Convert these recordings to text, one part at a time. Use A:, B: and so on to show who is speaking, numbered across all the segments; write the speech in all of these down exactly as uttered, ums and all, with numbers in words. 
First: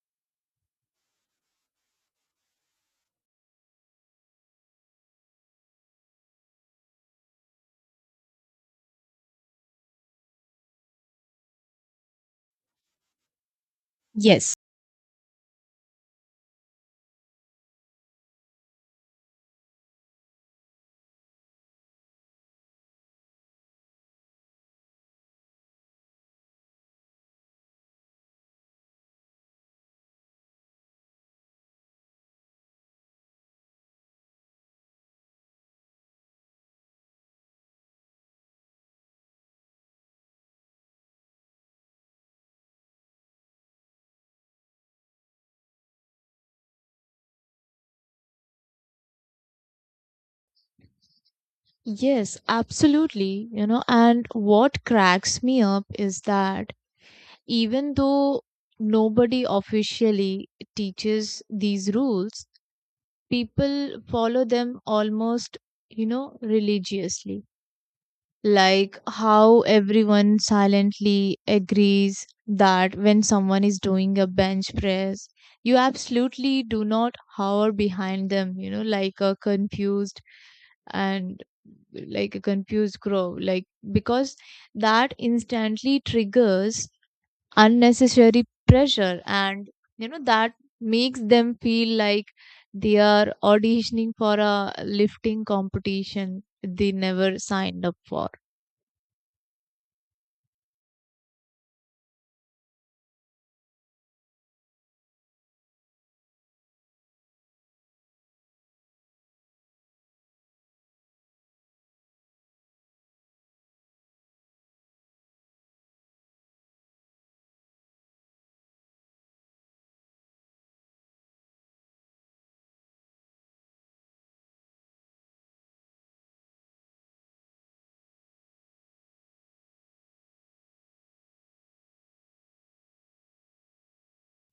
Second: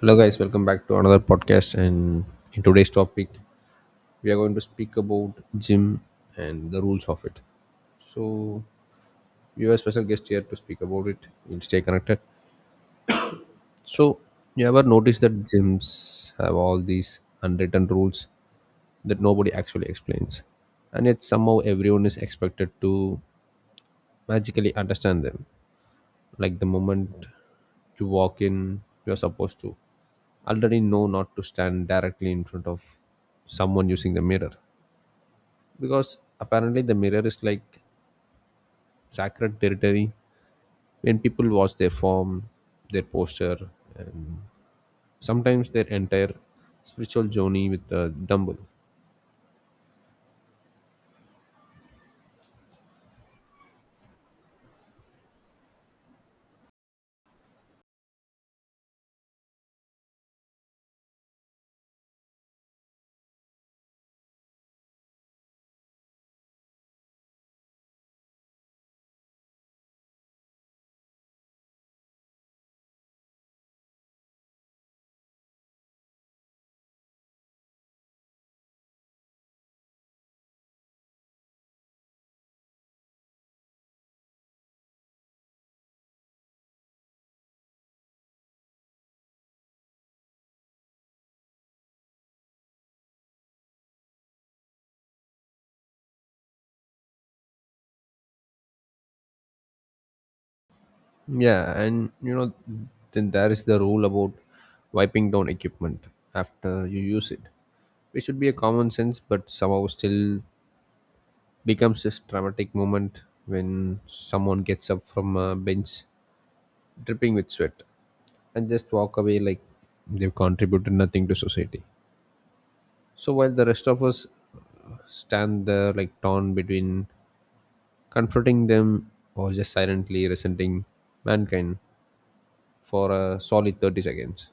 A: Hello, guys, welcome back to another podcast. And in today's topic, we are going to speak about gym and the rules of it. So, we have a special guest here to speak about it. We'll stay connected. So,
B: Yes,
A: you ever notice that gyms have all these unwritten rules that nobody actually explains, and yet somehow everyone is expected to magically understand them? Like the moment you walk in, you're supposed to already know not to stand directly in front of someone using the mirror, because apparently the mirror is like sacred territory when people watch their form, their posture, and sometimes their entire spiritual journey with the dumbbell.
B: yes, absolutely. You know, and what cracks me up is that even though nobody officially teaches these rules, people follow them almost, you know, religiously. Like how everyone silently agrees that when someone is doing a bench press, you absolutely do not hover behind them, you know, like a confused and like a confused crow, like, because that instantly triggers unnecessary pressure, and you know that makes them feel like they are auditioning for a lifting competition they never signed up for.
A: Yeah, and you know, then there is the rule about wiping down equipment after you use it, which should be a common sense but somehow still becomes this dramatic moment when someone gets up from a bench dripping with sweat and just walk away like they've contributed nothing to society. So while the rest of us stand there like torn between comforting them or just silently resenting mankind for a solid thirty seconds.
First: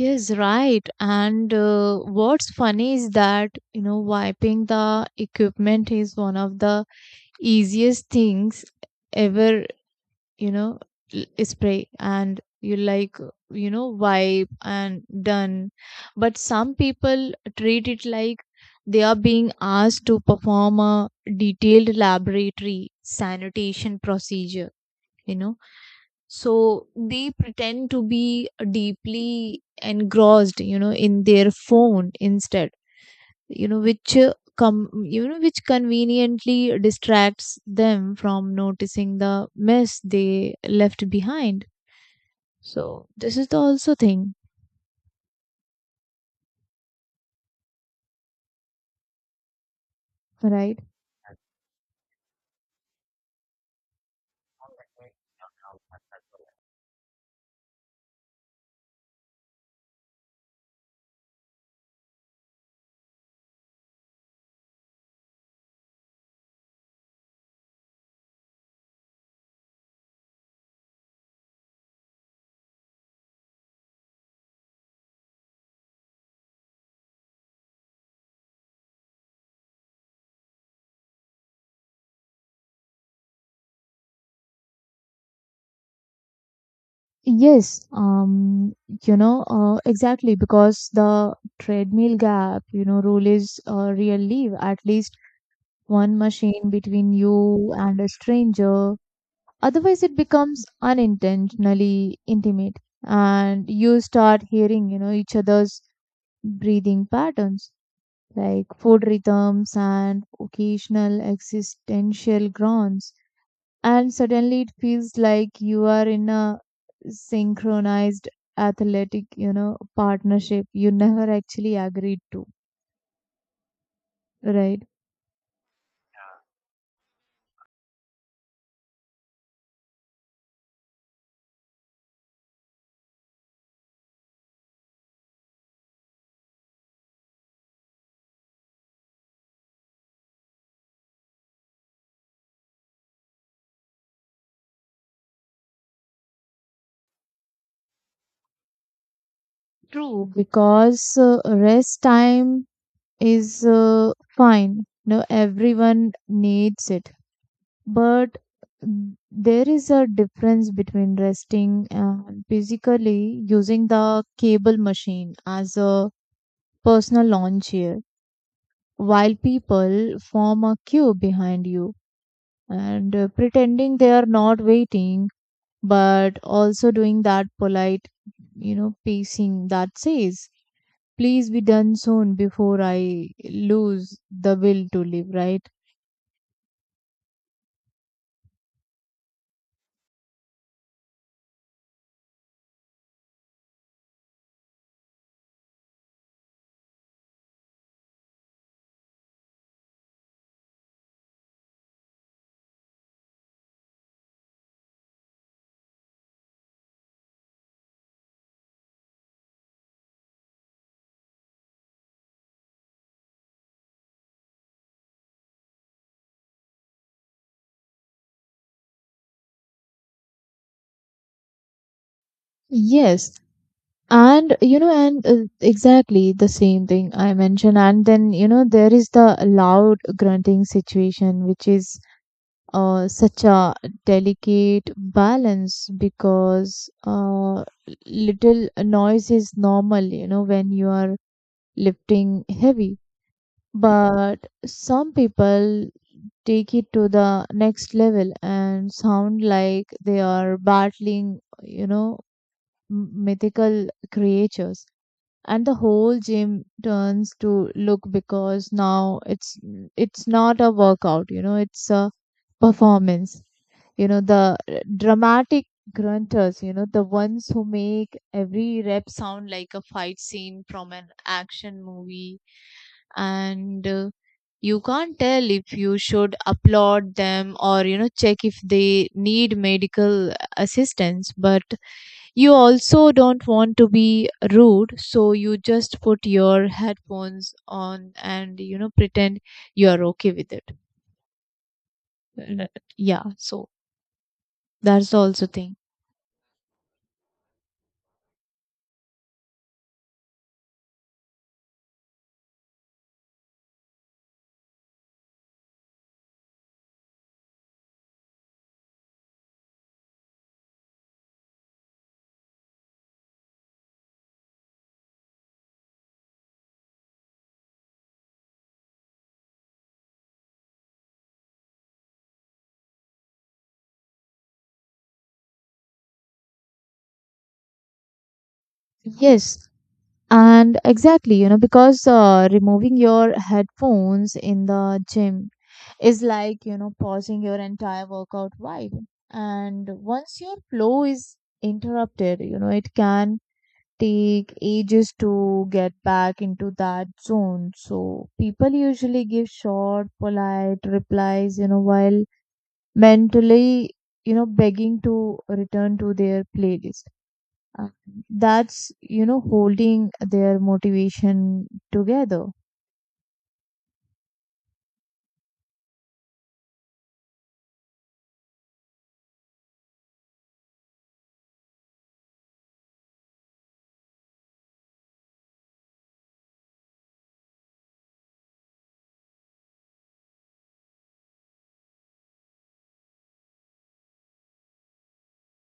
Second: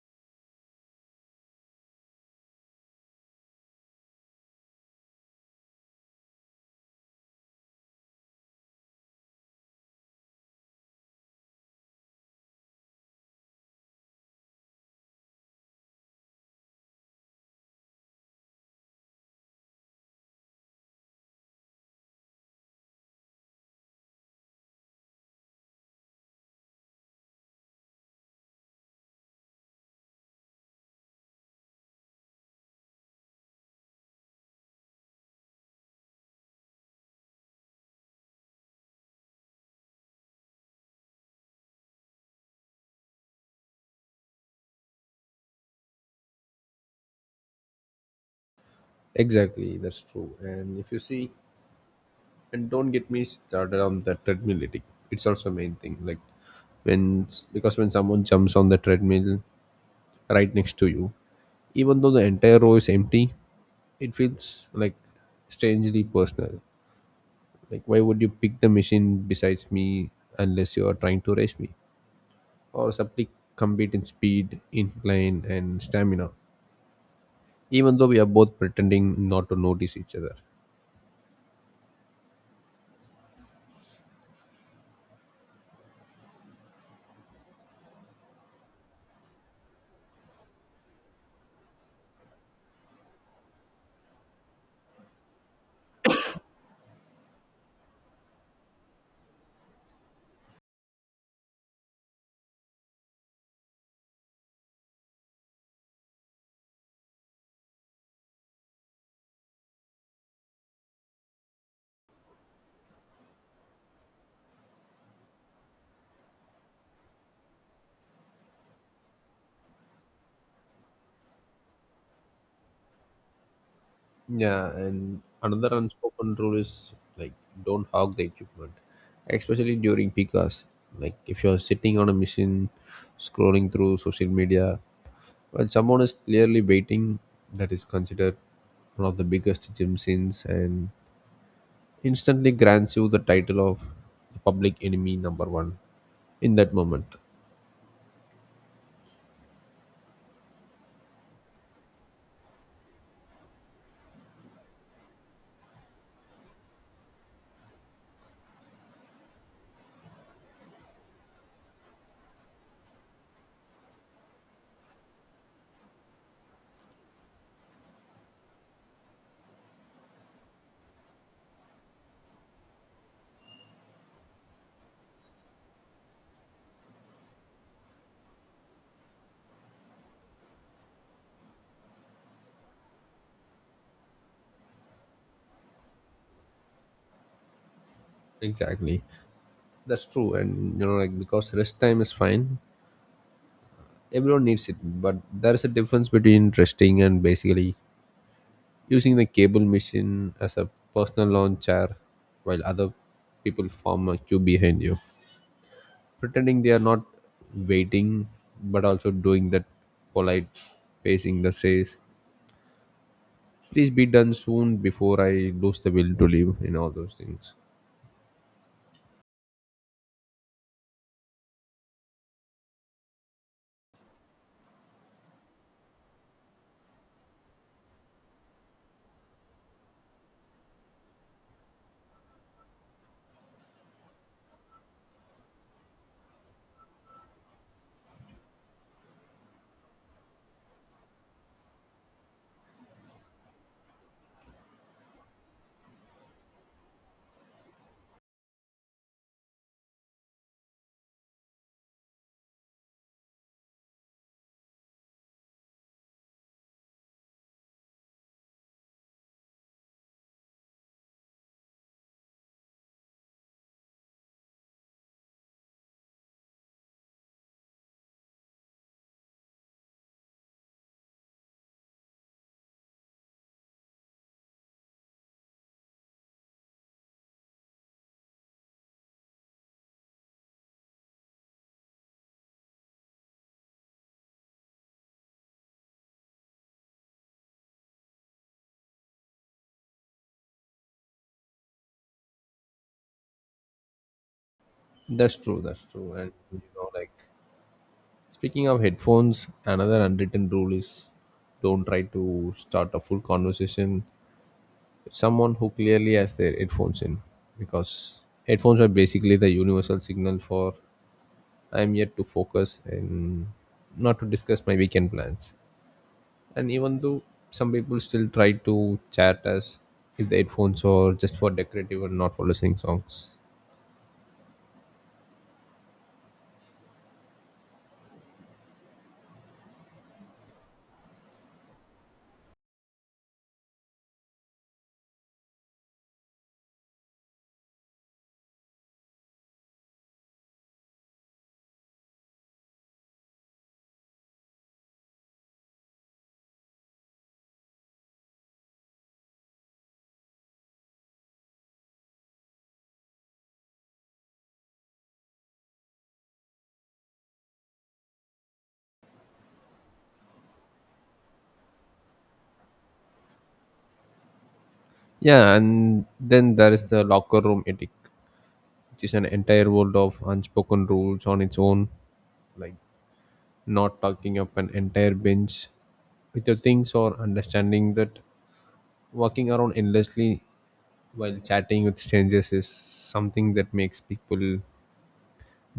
B: Yes, right. And uh, what's funny is that you know wiping the equipment is one of the easiest things ever. you know l- Spray and, you like, you know wipe and done. But some people treat it like they are being asked to perform a detailed laboratory sanitation procedure. you know so they pretend to be deeply engrossed you know in their phone instead, you know which uh, com- you know which conveniently distracts them from noticing the mess they left behind. So this is the also thing,
A: Exactly, that's true. And
B: right?
A: if you see, and don't get me started on the treadmill ethic. It's also a main thing, like when, because when someone jumps on the treadmill right next to you, even though the entire row is empty, it feels like strangely personal. Like, why would you pick the machine besides me unless you are trying to race me? Or simply compete in speed, incline, and stamina, even though we are both pretending not to notice each other.
B: Yes, um, you know, uh, exactly, because the treadmill gap, you know, rule is uh, real. Leave at least one machine between you and a stranger. Otherwise, it becomes unintentionally intimate, and you start hearing, you know, each other's breathing patterns, like food rhythms and occasional existential groans. And suddenly it feels like you are in a synchronized athletic, you know, partnership you never actually agreed to,
A: Yeah,
B: right?
A: and another unspoken rule is like, don't hog the equipment, especially during peak hours. Like if you're sitting on a machine, scrolling through social media, well, someone is clearly baiting, that is considered one of the biggest gym sins and instantly grants you the title of public enemy number one in that moment.
B: True. Because uh, rest time is uh, fine. No, everyone needs it, but mm, there is a difference between resting and physically using the cable machine as a personal lawn chair while people form a queue behind you, and uh, pretending they are not waiting, but also doing that polite, you know pacing that says, please be done soon before I lose the will to live. Right.
A: Exactly. That's true. And you know, like because rest time is fine, everyone needs it. But there is a difference between resting and basically using the cable machine as a personal lawn chair while other people form a queue behind you, pretending they are not waiting but also doing that polite pacing that says, please be done soon before I lose the will to live, and all those things.
B: Yes. And you know, and uh, exactly the same thing I mentioned. And then you know, there is the loud grunting situation, which is uh, such a delicate balance, because uh, little noise is normal. You know, when you are lifting heavy, but some people take it to the next level and sound like they are battling, you know, m- mythical creatures, and the whole gym turns to look because now it's it's not a workout, you know, it's a performance. You know, the uh, dramatic grunters, you know, the ones who make every rep sound like a fight scene from an action movie. And uh, you can't tell if you should applaud them or, you know, check if they need medical assistance. But you also don't want to be rude, so you just put your headphones on and, you know, pretend you are okay with it. Mm. Yeah, so that's the
A: That's
B: also
A: true,
B: thing.
A: that's true. And you know, like speaking of headphones, another unwritten rule is, don't try to start a full conversation with someone who clearly has their headphones in, because headphones are basically the universal signal for I'm yet to focus and not to discuss my weekend plans. And even though some people still try to chat as if the headphones are just for decorative and not for listening songs.
B: Yes, and exactly, you know, because uh, removing your headphones in the gym is like, you know, pausing your entire workout vibe. And once your flow is interrupted, you know, it can take ages to get back into that zone. So people usually give short, polite replies, you know, while mentally, you know, begging to return to their playlist. Uh, That's, you know, holding their motivation together.
A: Yeah, and then there is the locker room etiquette, which is an entire world of unspoken rules on its own. Like not talking up an entire bench with your things, or understanding that walking around endlessly while chatting with strangers is something that makes people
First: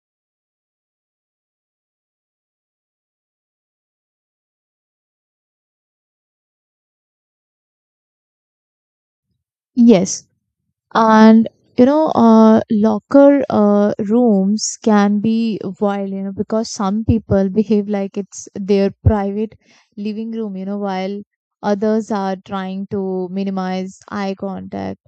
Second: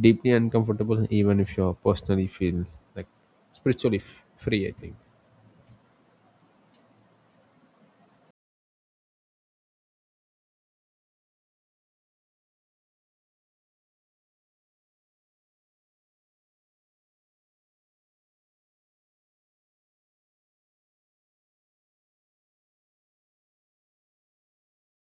A: deeply uncomfortable, even if you personally feel like spiritually f- free, I think.
B: Yes, and you know uh, locker uh, rooms can be wild, you know, because some people behave like it's their private living room, you know, while others are trying to minimize eye contact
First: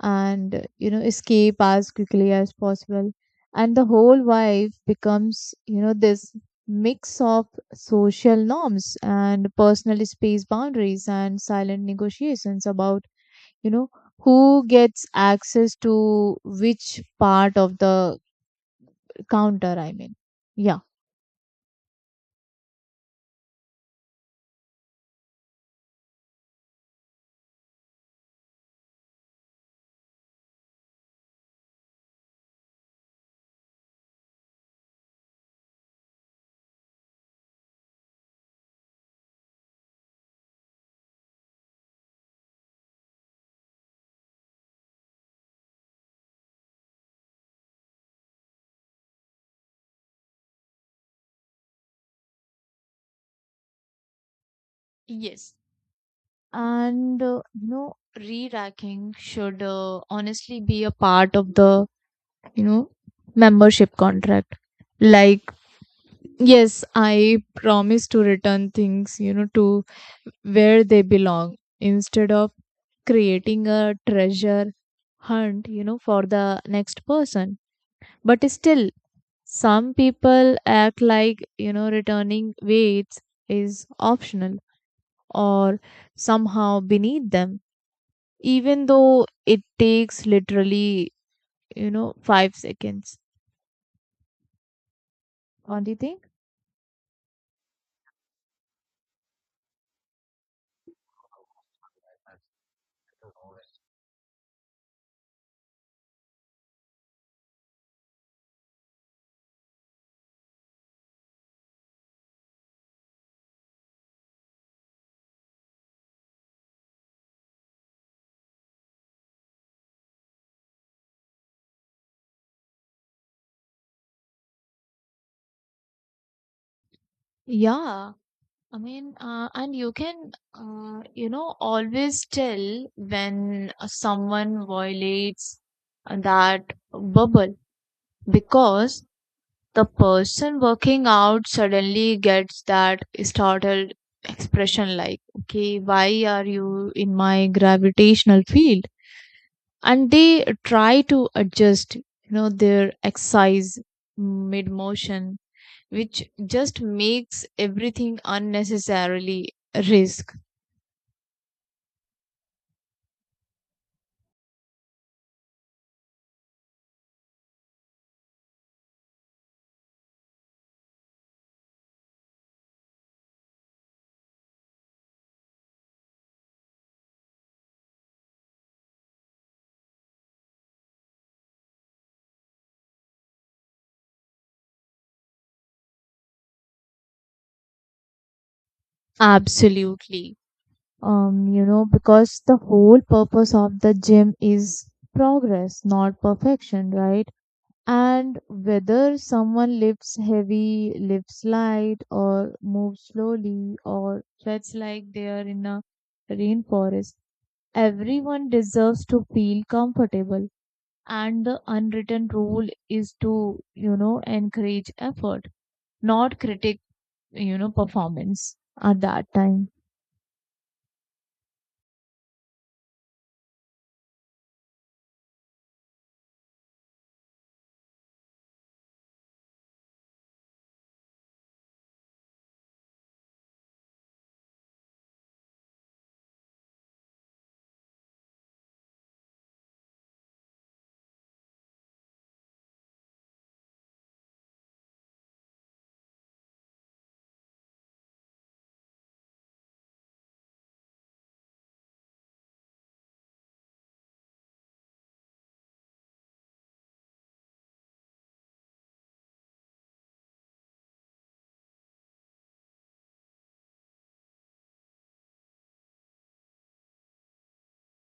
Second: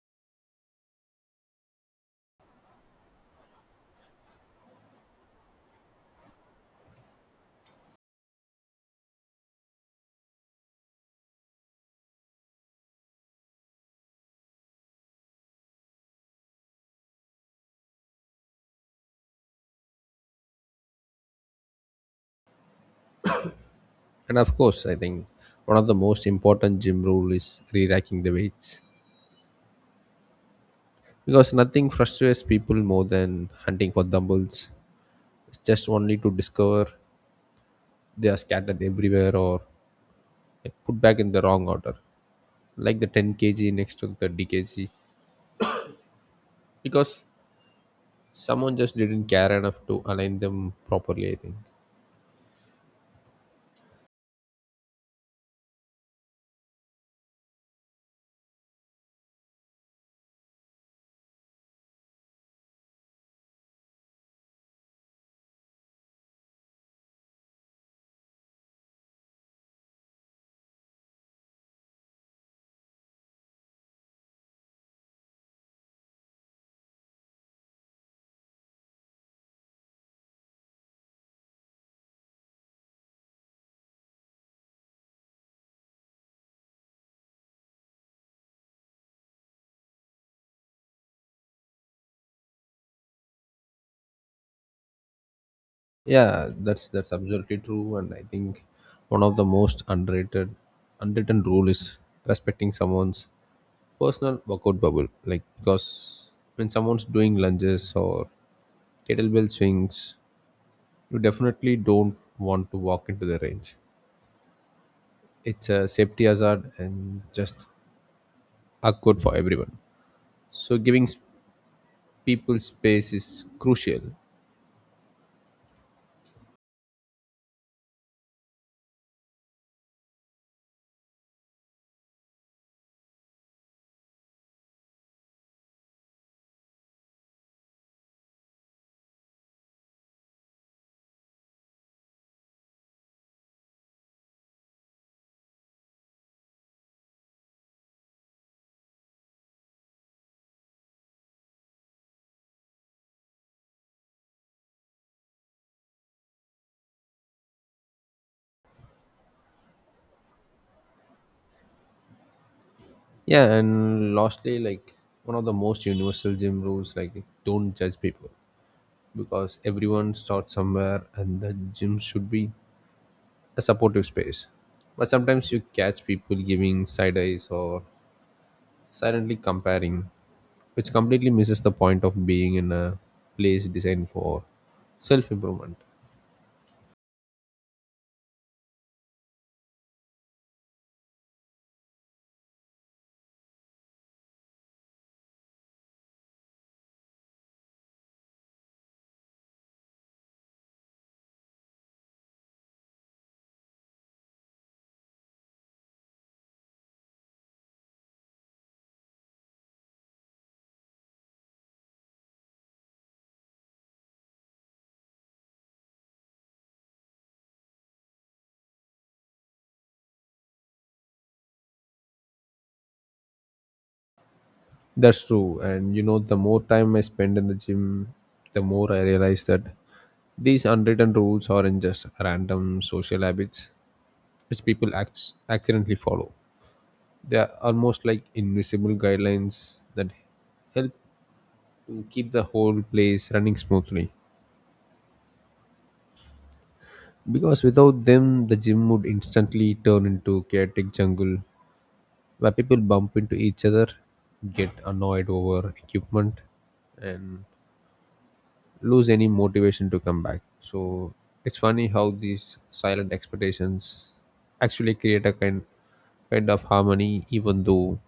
B: and, you know, escape as quickly as possible. And the whole vibe becomes, you know, this mix of social norms and personal space boundaries and silent negotiations about, you know, who gets access to which part of the counter, I mean. Yeah.
A: And of course, I think one of the most important gym rule is re-racking the weights, because nothing frustrates people more than hunting for dumbbells. It's just only to discover they are scattered everywhere, or like, put back in the wrong order, like the ten kilograms next to the thirty kilograms, because someone just didn't care enough to align them properly, I think.
B: Yes. And uh, you know, re-racking should uh, honestly be a part of the, you know, membership contract. Like, yes, I promise to return things, you know, to where they belong, instead of creating a treasure hunt, you know, for the next person. But still, some people act like, you know, returning weights is optional or somehow beneath them, even though it takes literally, you know, five seconds. What do you think?
A: Yeah, that's that's absolutely true, and I think one of the most underrated, unwritten rule is respecting someone's personal workout bubble, like because when someone's doing lunges or kettlebell swings, you definitely don't want to walk into the range. It's a safety hazard and just awkward for everyone. So giving s- people space is crucial.
B: Yeah, I mean, uh, and you can, uh, you know, always tell when someone violates that bubble, because the person working out suddenly gets that startled expression, like, okay, why are you in my gravitational field? And they try to adjust, you know, their exercise mid motion, which just makes everything unnecessarily risk.
A: Yeah, and lastly, like one of the most universal gym rules, like don't judge people, because everyone starts somewhere and the gym should be a supportive space, but sometimes you catch people giving side eyes or silently comparing, which completely misses the point of being in a place designed for self improvement.
B: Absolutely. Um, you know, because the whole purpose of the gym is progress, not perfection, right? And whether someone lifts heavy, lifts light, or moves slowly, or sweats like they are in a rainforest, everyone deserves to feel comfortable. And the unwritten rule is to, you know, encourage effort, not critic, you know, performance at that time.
A: That's true. And you know, the more time I spend in the gym, the more I realize that these unwritten rules aren't just random social habits which people act accidentally follow. They are almost like invisible guidelines that help to keep the whole place running smoothly. Because without them, the gym would instantly turn into chaotic jungle where people bump into each other, get annoyed over equipment, and lose any motivation to come back. So it's funny how these silent expectations actually create a kind kind of harmony, even though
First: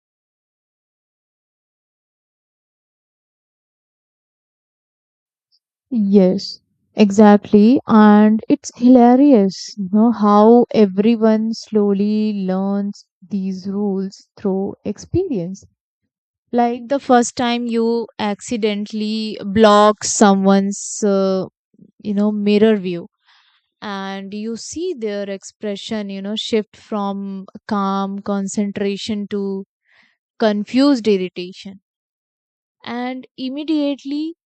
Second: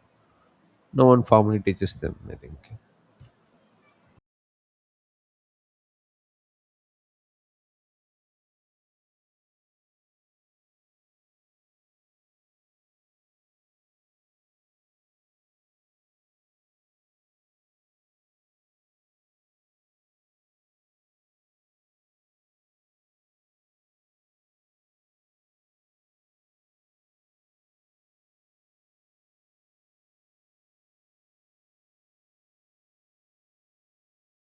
A: no one formally teaches them, I think.
B: Yes, exactly. And it's hilarious, you know, how everyone slowly learns these rules through experience. Like the first time you accidentally block someone's, uh, you know, mirror view and you see their expression, you know, shift from calm concentration to confused irritation. And immediately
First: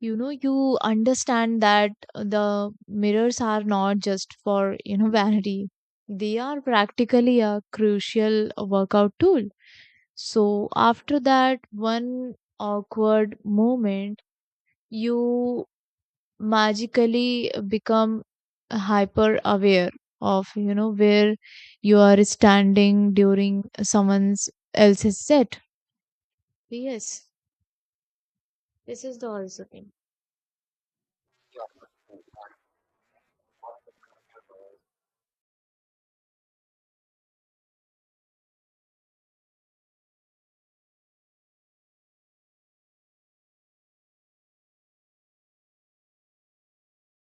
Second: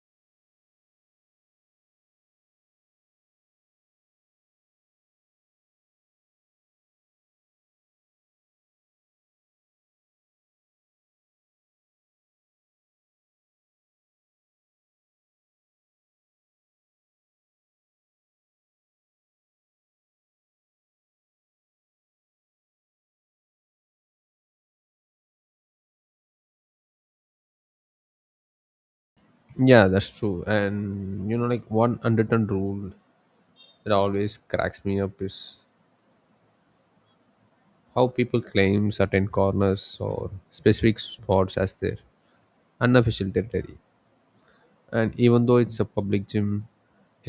B: you know you understand that the mirrors are not just for, you know, vanity. They are practically a crucial workout tool. So after that one awkward moment, you magically become hyper aware of, you know, where you are standing during someone's else's set. Yes, this is the also
A: Yeah,
B: thing.
A: that's true. And you know, like one unwritten rule that always cracks me up is how people claim certain corners or specific spots as their unofficial territory. And even though it's a public gym,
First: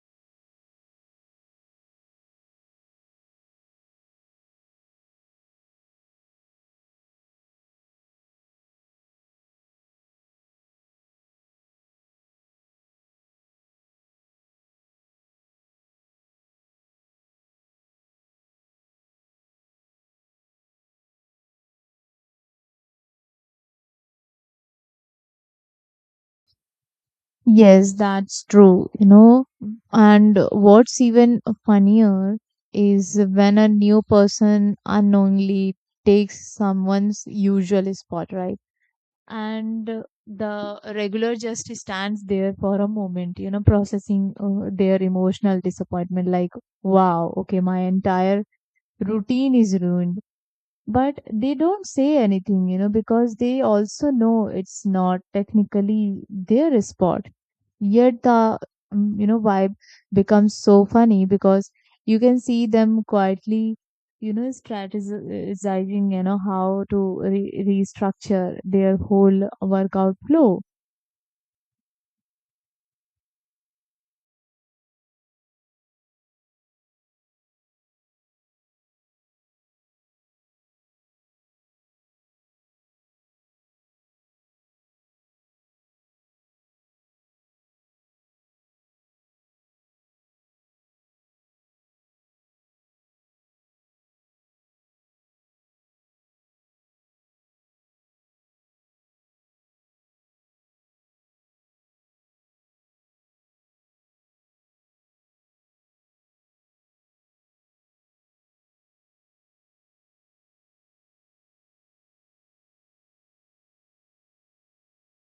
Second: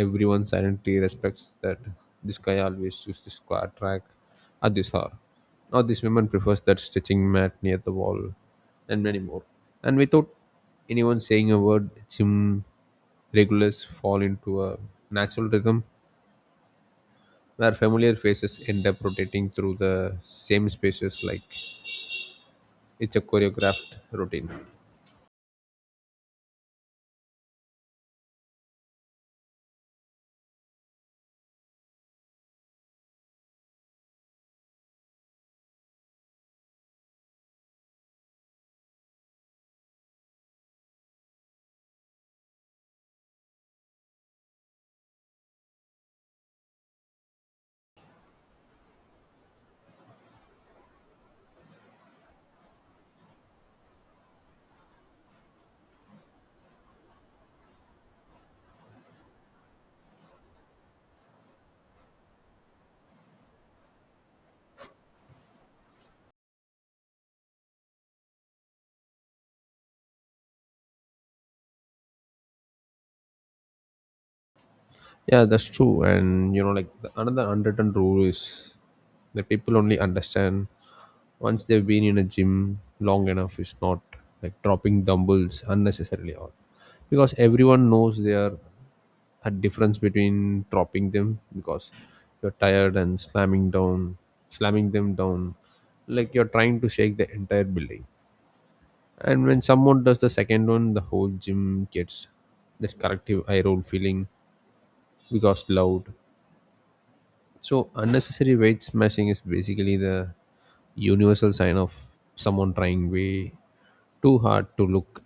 A: everyone silently respects that this guy always uses the squat rack at this hour, or this woman prefers that stretching mat near the wall, and many more. And without anyone saying a word, gym regulars fall into a natural rhythm where familiar faces end up rotating through the same spaces like it's a choreographed routine.
B: Yes, that's true, you know. And what's even funnier is when a new person unknowingly takes someone's usual spot, right? And the regular just stands there for a moment, you know, processing uh, their emotional disappointment, like, wow, okay, my entire routine is ruined. But they don't say anything, you know, because they also know it's not technically their spot. Yet the, mm, you know, vibe becomes so funny, because you can see them quietly, you know, strategizing, you know, how to re restructure their whole workout flow.
A: Yeah, that's true. And you know, like the, another unwritten rule is that people only understand once they've been in a gym long enough. It's not like dropping dumbbells unnecessarily, or because everyone knows there are a difference between dropping them because you're tired and slamming down, slamming them down, like you're trying to shake the entire building. And when someone does the second one, the whole gym gets that collective eye roll feeling, because loud so unnecessary weight smashing is basically the universal sign of someone trying way too hard to look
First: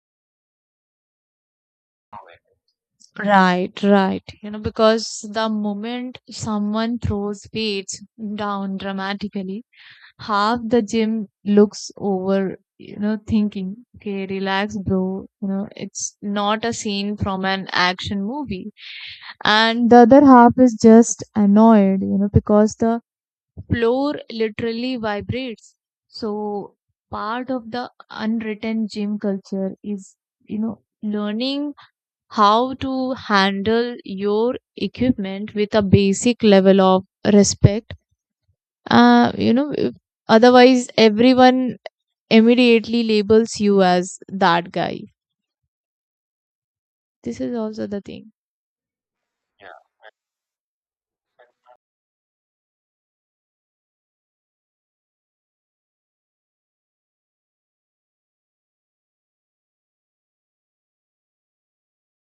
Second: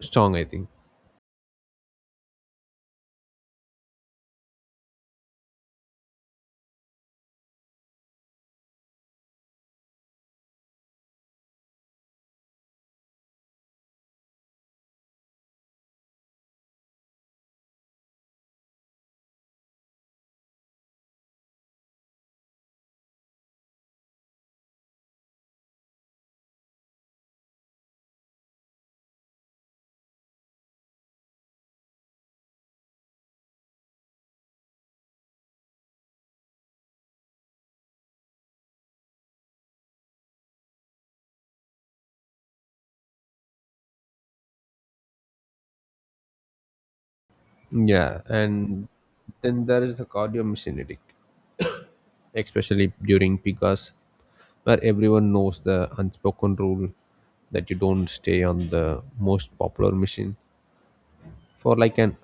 A: strong, I think.
B: Right, right. You know, because the moment someone throws weights down dramatically, half the gym looks over, you know, thinking, okay, relax, bro. You know, it's not a scene from an action movie. And the other half is just annoyed, you know, because the floor literally vibrates. So part of the unwritten gym culture is, you know, learning how to handle your equipment with a basic level of respect. Uh, you know, otherwise everyone immediately labels you as that guy. This is also the
A: Yeah,
B: thing.
A: and then there is the cardio mimetic, especially during peak hours, where everyone knows the unspoken rule that you don't stay on the most popular machine for like an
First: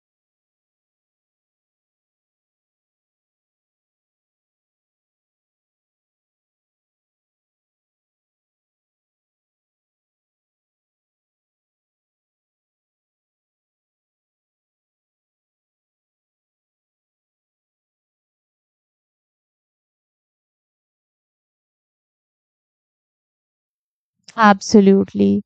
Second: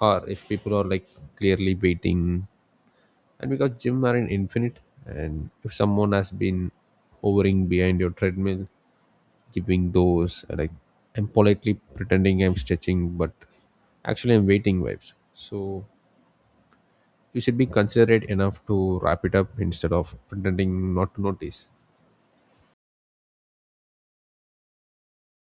A: hour if people are like clearly waiting, and because gym are in infinite, and if someone has been hovering behind your treadmill giving those uh, like, I'm politely pretending I'm stretching, but actually I'm waiting vibes. So you should be considerate enough to wrap it up instead of pretending not to notice.
B: Absolutely.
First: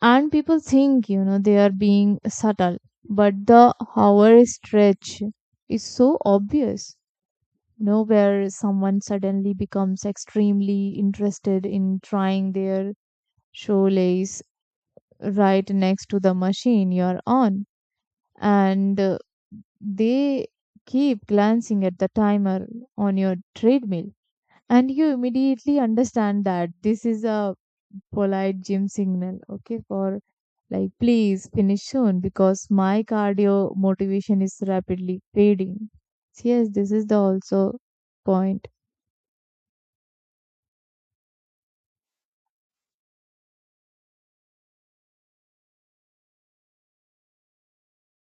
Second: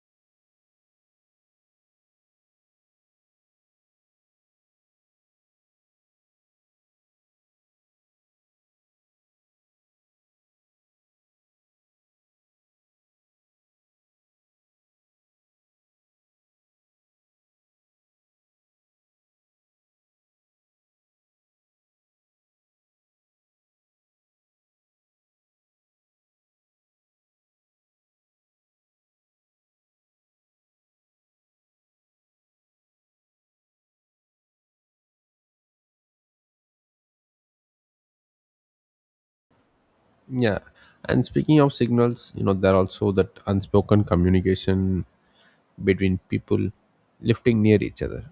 B: And people think, you know, they are being subtle, but the hour stretch is so obvious. You know, where someone suddenly becomes extremely interested in trying their shoelace right next to the machine you're on. And uh, they keep glancing at the timer on your treadmill, and you immediately understand that this is a polite gym signal, okay, for like, please finish soon, because my cardio motivation is rapidly fading. So, yes, this is the also point.
A: Yeah. And speaking of signals, you know, there are also that unspoken communication between people lifting near each other.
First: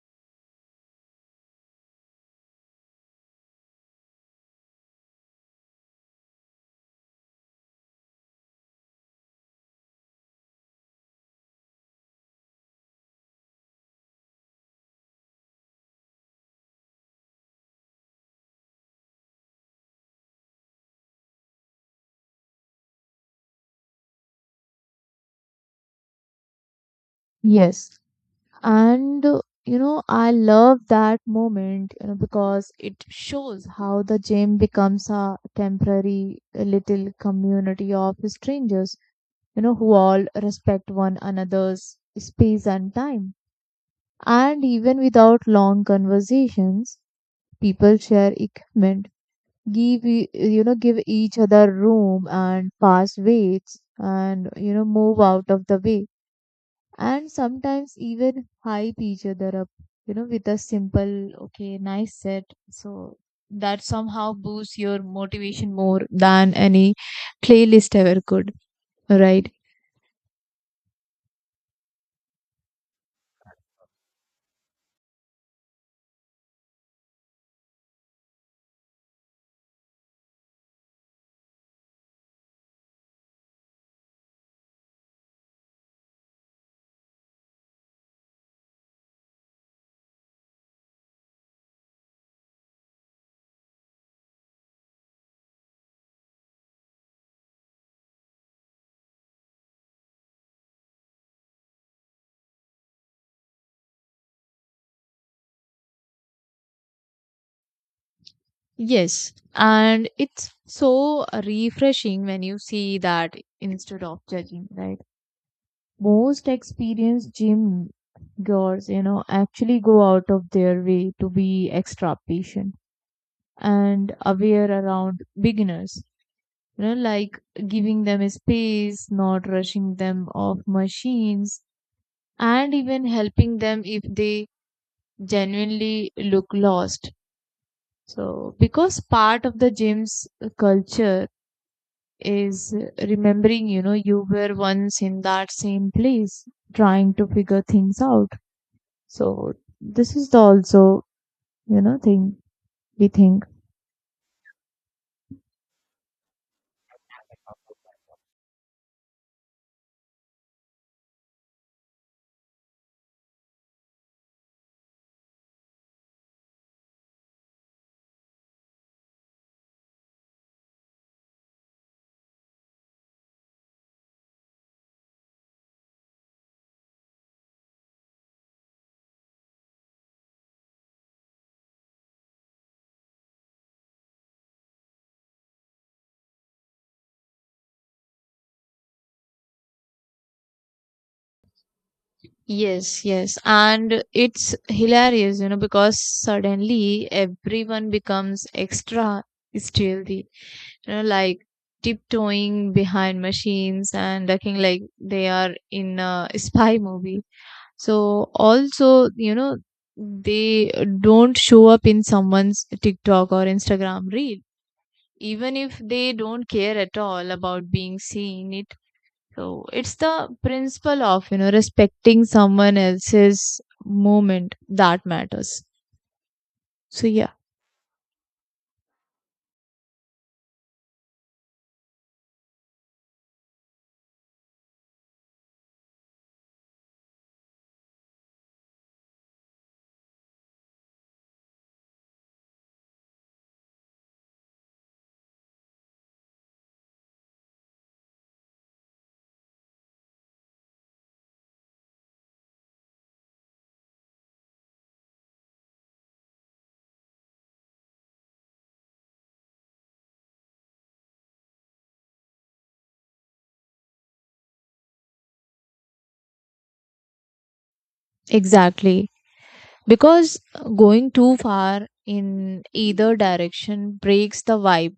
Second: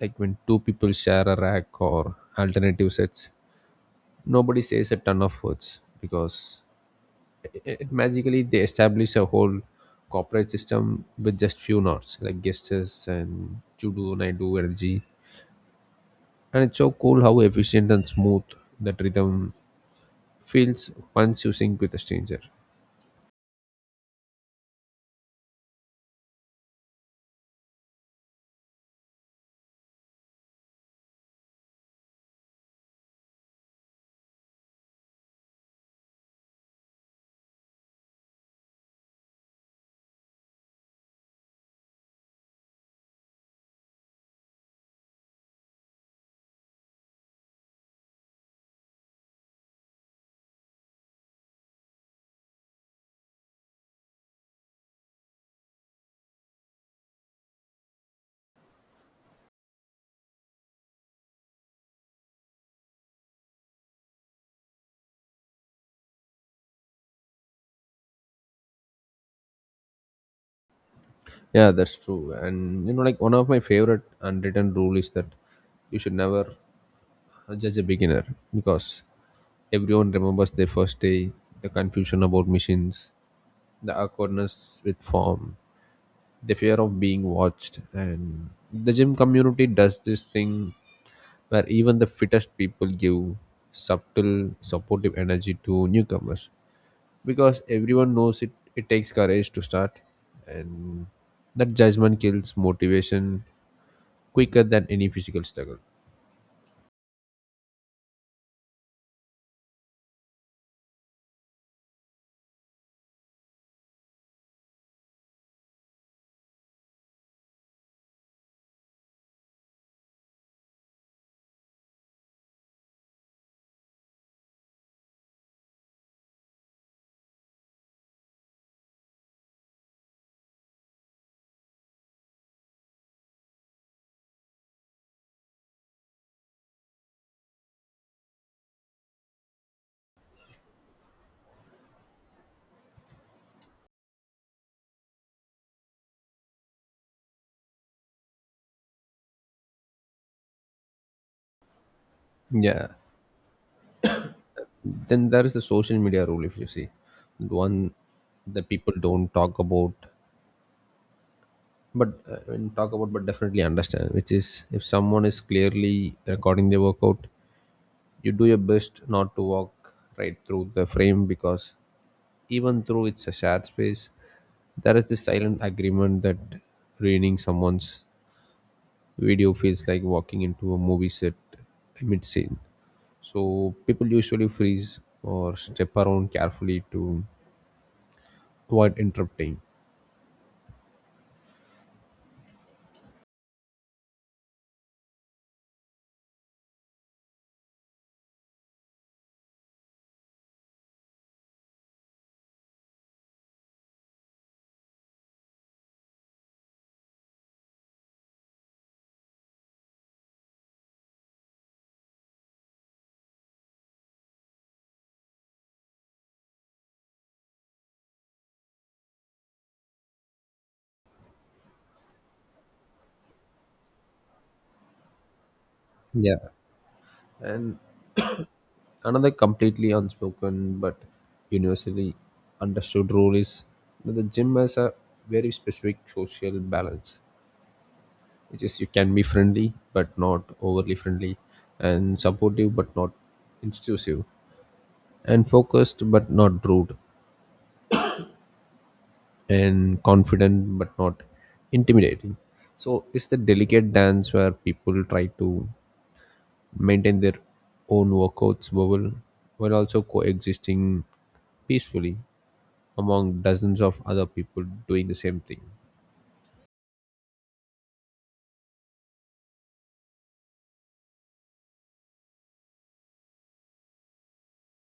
A: Like when two people share a rack or alternative sets, nobody says a ton of words, because it magically they establish a whole corporate system with just few knots like gestures and Chudu, Naidu, energy. And it's so cool how efficient and smooth that rhythm feels once you sync with a stranger.
B: Yes. And uh, you know, I love that moment, you know, because it shows how the gym becomes a temporary uh, little community of strangers, you know, who all respect one another's space and time. And even without long conversations, people share equipment, give e- you know, give each other room and pass weights and, you know, move out of the way. And sometimes even hype each other up, you know, with a simple, okay, nice set. So that somehow boosts your motivation more than any playlist ever could, right?
A: Yeah, that's true. And you know, like one of my favorite unwritten rule is that you should never judge a beginner, because everyone remembers their first day, the confusion about machines, the awkwardness with form, the fear of being watched, and the gym community does this thing where even the fittest people give subtle supportive energy to newcomers, because everyone knows it, it takes courage to start, and that judgment kills motivation quicker than any physical struggle.
B: Yes, and it's so refreshing when you see that instead of judging, right? Most experienced gym goers, you know, actually go out of their way to be extra patient and aware around beginners, you know, like giving them a space, not rushing them off machines, and even helping them if they genuinely look lost. So, because part of the gym's culture is remembering, you know, you were once in that same place trying to figure things out. So this is the also, you know, thing
A: Yeah,
B: we think.
A: then there is the social media rule, if you see, the one that people don't talk about but uh, when talk about but definitely understand, which is, if someone is clearly recording their workout, you do your best not to walk right through the frame, because even though it's a shared space, there is this silent agreement that ruining someone's video feels like walking into a movie set mid scene. So people usually freeze or step around carefully to avoid interrupting.
B: Yes, yes. And it's hilarious, you know, because suddenly everyone becomes extra stealthy, you know, like tiptoeing behind machines and looking like they are in a spy movie. So also, you know, they don't show up in someone's TikTok or Instagram reel, even if they don't care at all about being seen. It so it's the principle of, you know, respecting someone else's moment that matters.
A: Yeah.
B: So yeah.
A: And another completely unspoken but universally understood rule is that the gym has a very specific social balance, which is you can be friendly but not overly friendly, and supportive but not intrusive, and focused but not rude, and confident but not intimidating. So it's the delicate dance where people try to maintain their own workouts bubble while also coexisting peacefully among dozens of other people doing the same thing.
B: Exactly. Because going too far in either direction breaks the vibe,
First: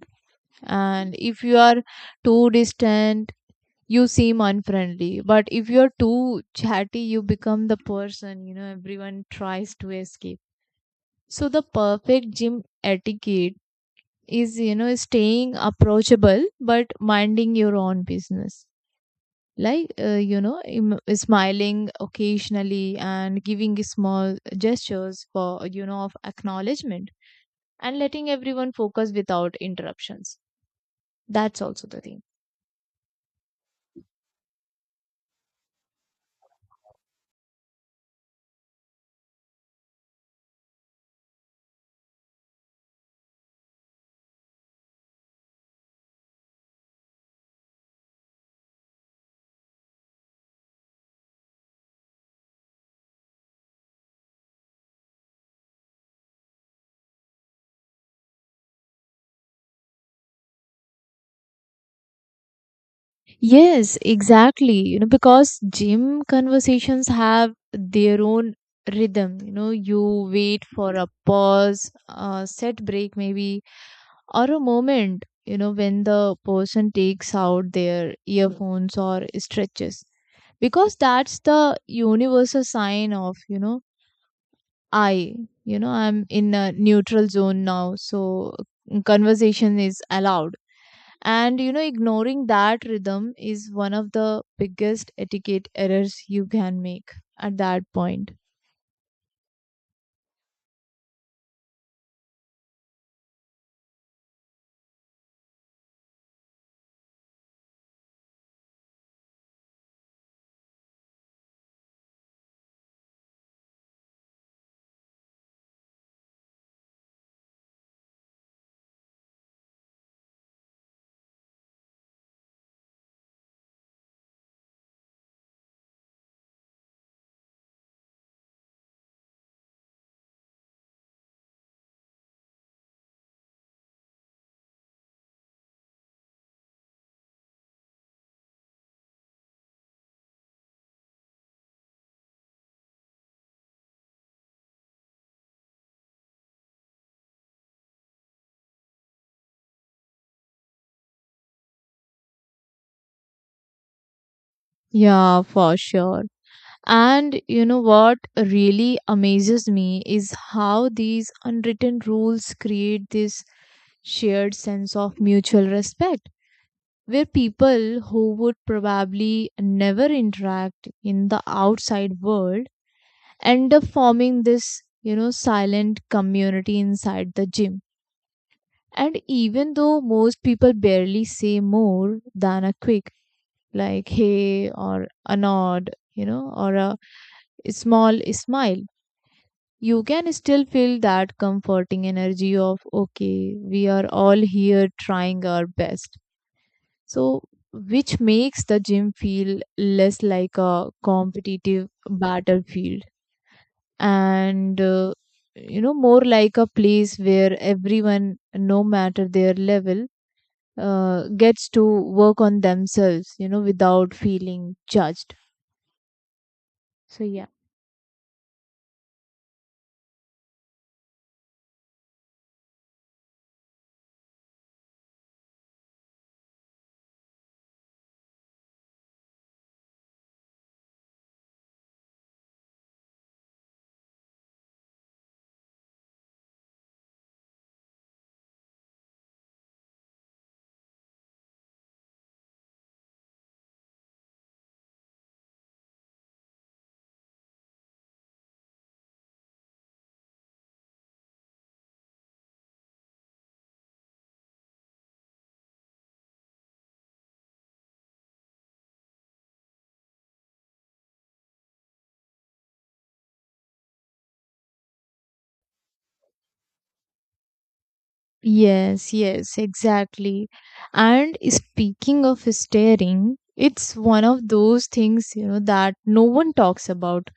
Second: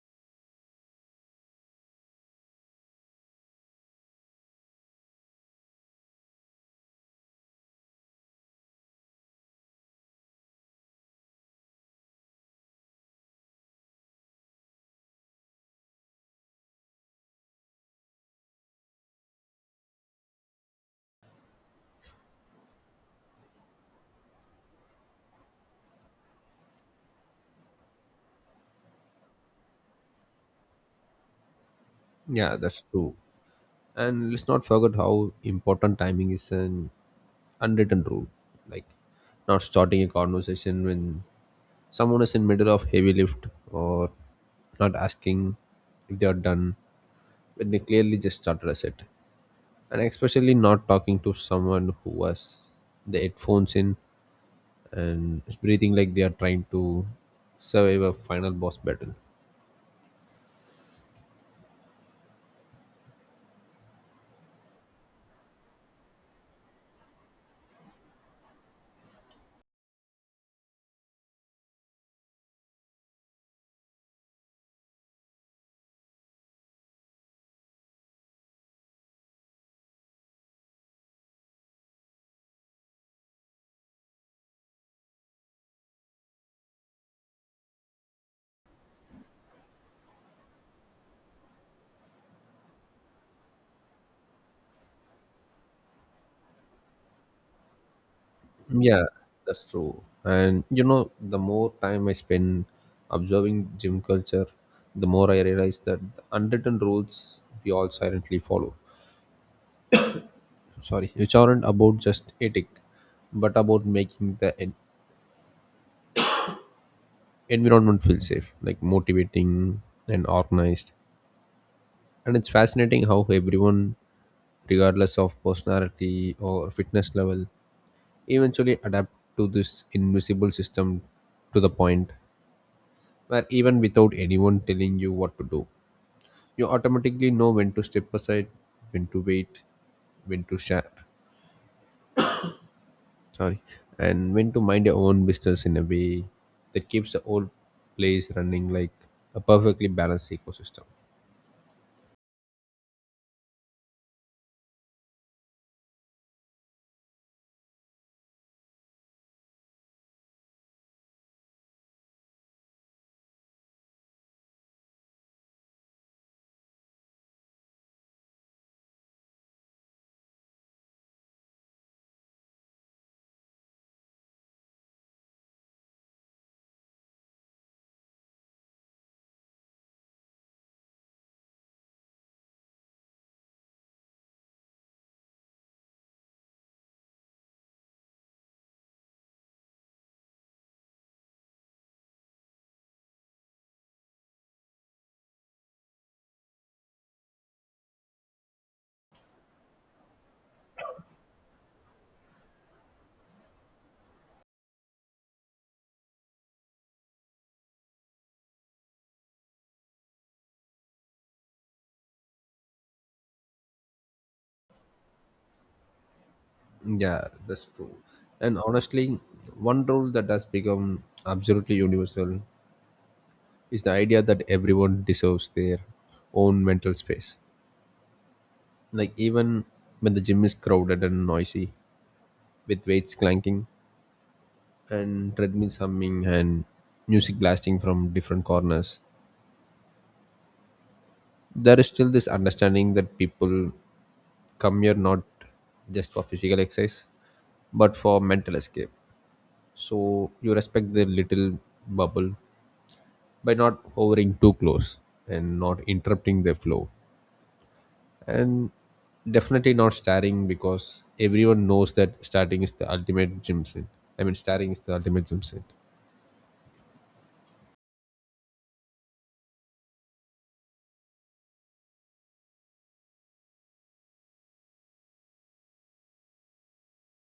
B: and if you are too distant you seem unfriendly, but if you're too chatty you become the person, you know, everyone tries to escape. So the perfect gym etiquette is, you know, staying approachable but minding your own business, like uh, you know, im- smiling occasionally and giving small gestures for, you know, of acknowledgement, and letting everyone focus without interruptions. That's also the thing.
A: Yeah, that's true. And let's not forget how important timing is, and unwritten rule like not starting a conversation when someone is in middle of heavy lift, or not asking if they are done when they clearly just started a set, and especially not talking to someone who has the headphones in and is breathing like they are trying to survive a final boss battle.
B: Yes, exactly. You know, because gym conversations have their own rhythm. You know, you wait for a pause, a set break maybe, or a moment, you know, when the person takes out their earphones or stretches. Because that's the universal sign of, you know, I, you know, I'm in a neutral zone now. So conversation is allowed, and, you know, ignoring that rhythm is one of the biggest etiquette errors you can make at that point.
A: Yeah, that's true. And you know, the more time I spend observing gym culture, the more I realize that the unwritten rules we all silently follow. Sorry, which aren't about just ethic, but about making the en- environment feel safe, like motivating and organized. And it's fascinating how everyone, regardless of personality or fitness level, eventually adapt to this invisible system, to the point where even without anyone telling you what to do, you automatically know when to step aside, when to wait, when to share, sorry, and when to mind your own business in a way that keeps the whole place running like a perfectly balanced ecosystem.
B: Yeah, for sure. And you know what really amazes me is how these unwritten rules create this shared sense of mutual respect, where people who would probably never interact in the outside world end up forming this, you know, silent community inside the gym. And even though most people barely say more than a quick, like, hey or a nod, you know, or a small smile, you can still feel that comforting energy of, okay, we are all here trying our best. So, which makes the gym feel less like a competitive battlefield, and uh, you know, more like a place where everyone, no matter their level, uh, gets to work on themselves, you know, without feeling judged. So
A: Yeah,
B: yeah.
A: that's true. And honestly, one rule that has become absolutely universal is the idea that everyone deserves their own mental space. Like, even when the gym is crowded and noisy, with weights clanking, and treadmills humming, and music blasting from different corners. There is still this understanding that people come here not just for physical exercise, but for mental escape. So you respect their little bubble by not hovering too close and not interrupting their flow. And definitely not staring, because everyone knows that starting is the ultimate gym sin. I mean, staring is the ultimate gym sin.
B: Yes, yes, exactly. And speaking of staring, it's one of those things, you know, that no one talks about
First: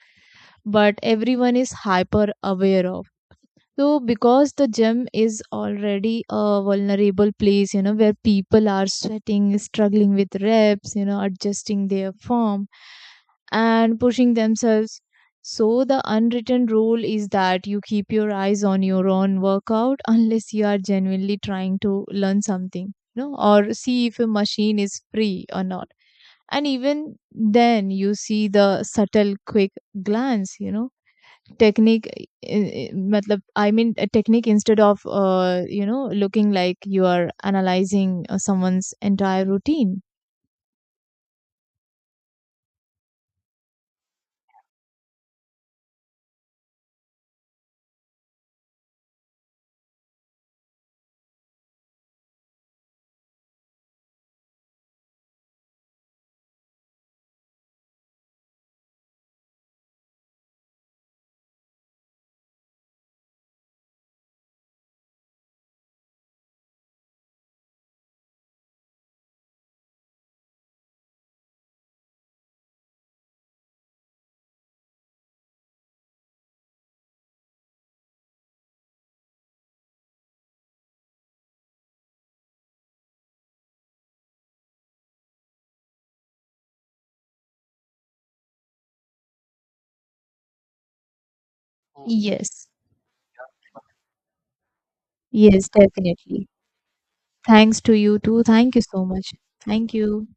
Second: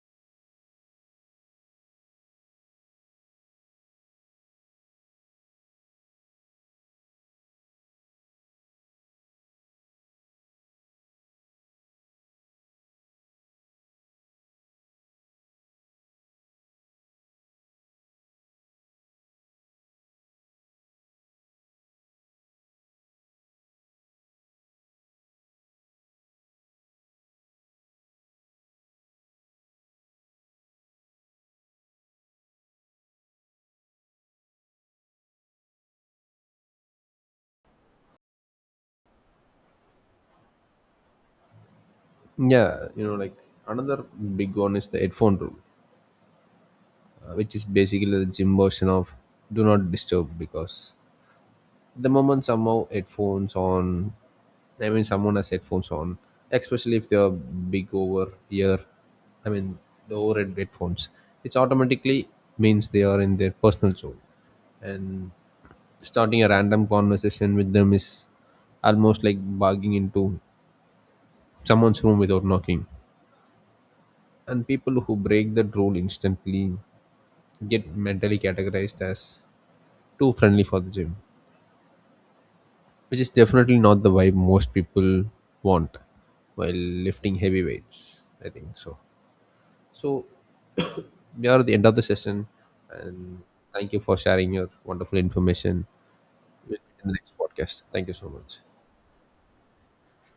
B: but everyone is hyper aware of. So, because the gym is already a vulnerable place, you know, where people are sweating, struggling with reps, you know, adjusting their form and pushing themselves. So, the unwritten rule is that you keep your eyes on your own workout unless you are genuinely trying to learn something, you know, or see if a machine is free or not. And even then, you see the subtle, quick glance, you know technique i- i- matlab, I mean, a technique, instead of uh, you know, looking like you are analyzing uh, someone's entire routine.
A: Yeah, you know, like another big one is the headphone rule. Uh, which is basically the gym version of do not disturb, because the moment somehow headphones on, I mean someone has headphones on, especially if they're big over ear, I mean the overhead headphones, it's automatically means they are in their personal zone. And starting a random conversation with them is almost like barging into someone's room without knocking, and people who break that rule instantly get mentally categorized as too friendly for the gym, which is definitely not the vibe most people want while lifting heavy weights, I think so. So we are at the end of the session,
B: Yes,
A: and thank you for sharing your wonderful
B: yes,
A: information
B: definitely.
A: with- in the next
B: Thanks
A: podcast.
B: to
A: Thank you
B: you
A: so
B: too.
A: much.
B: Thank you so much. Thank you.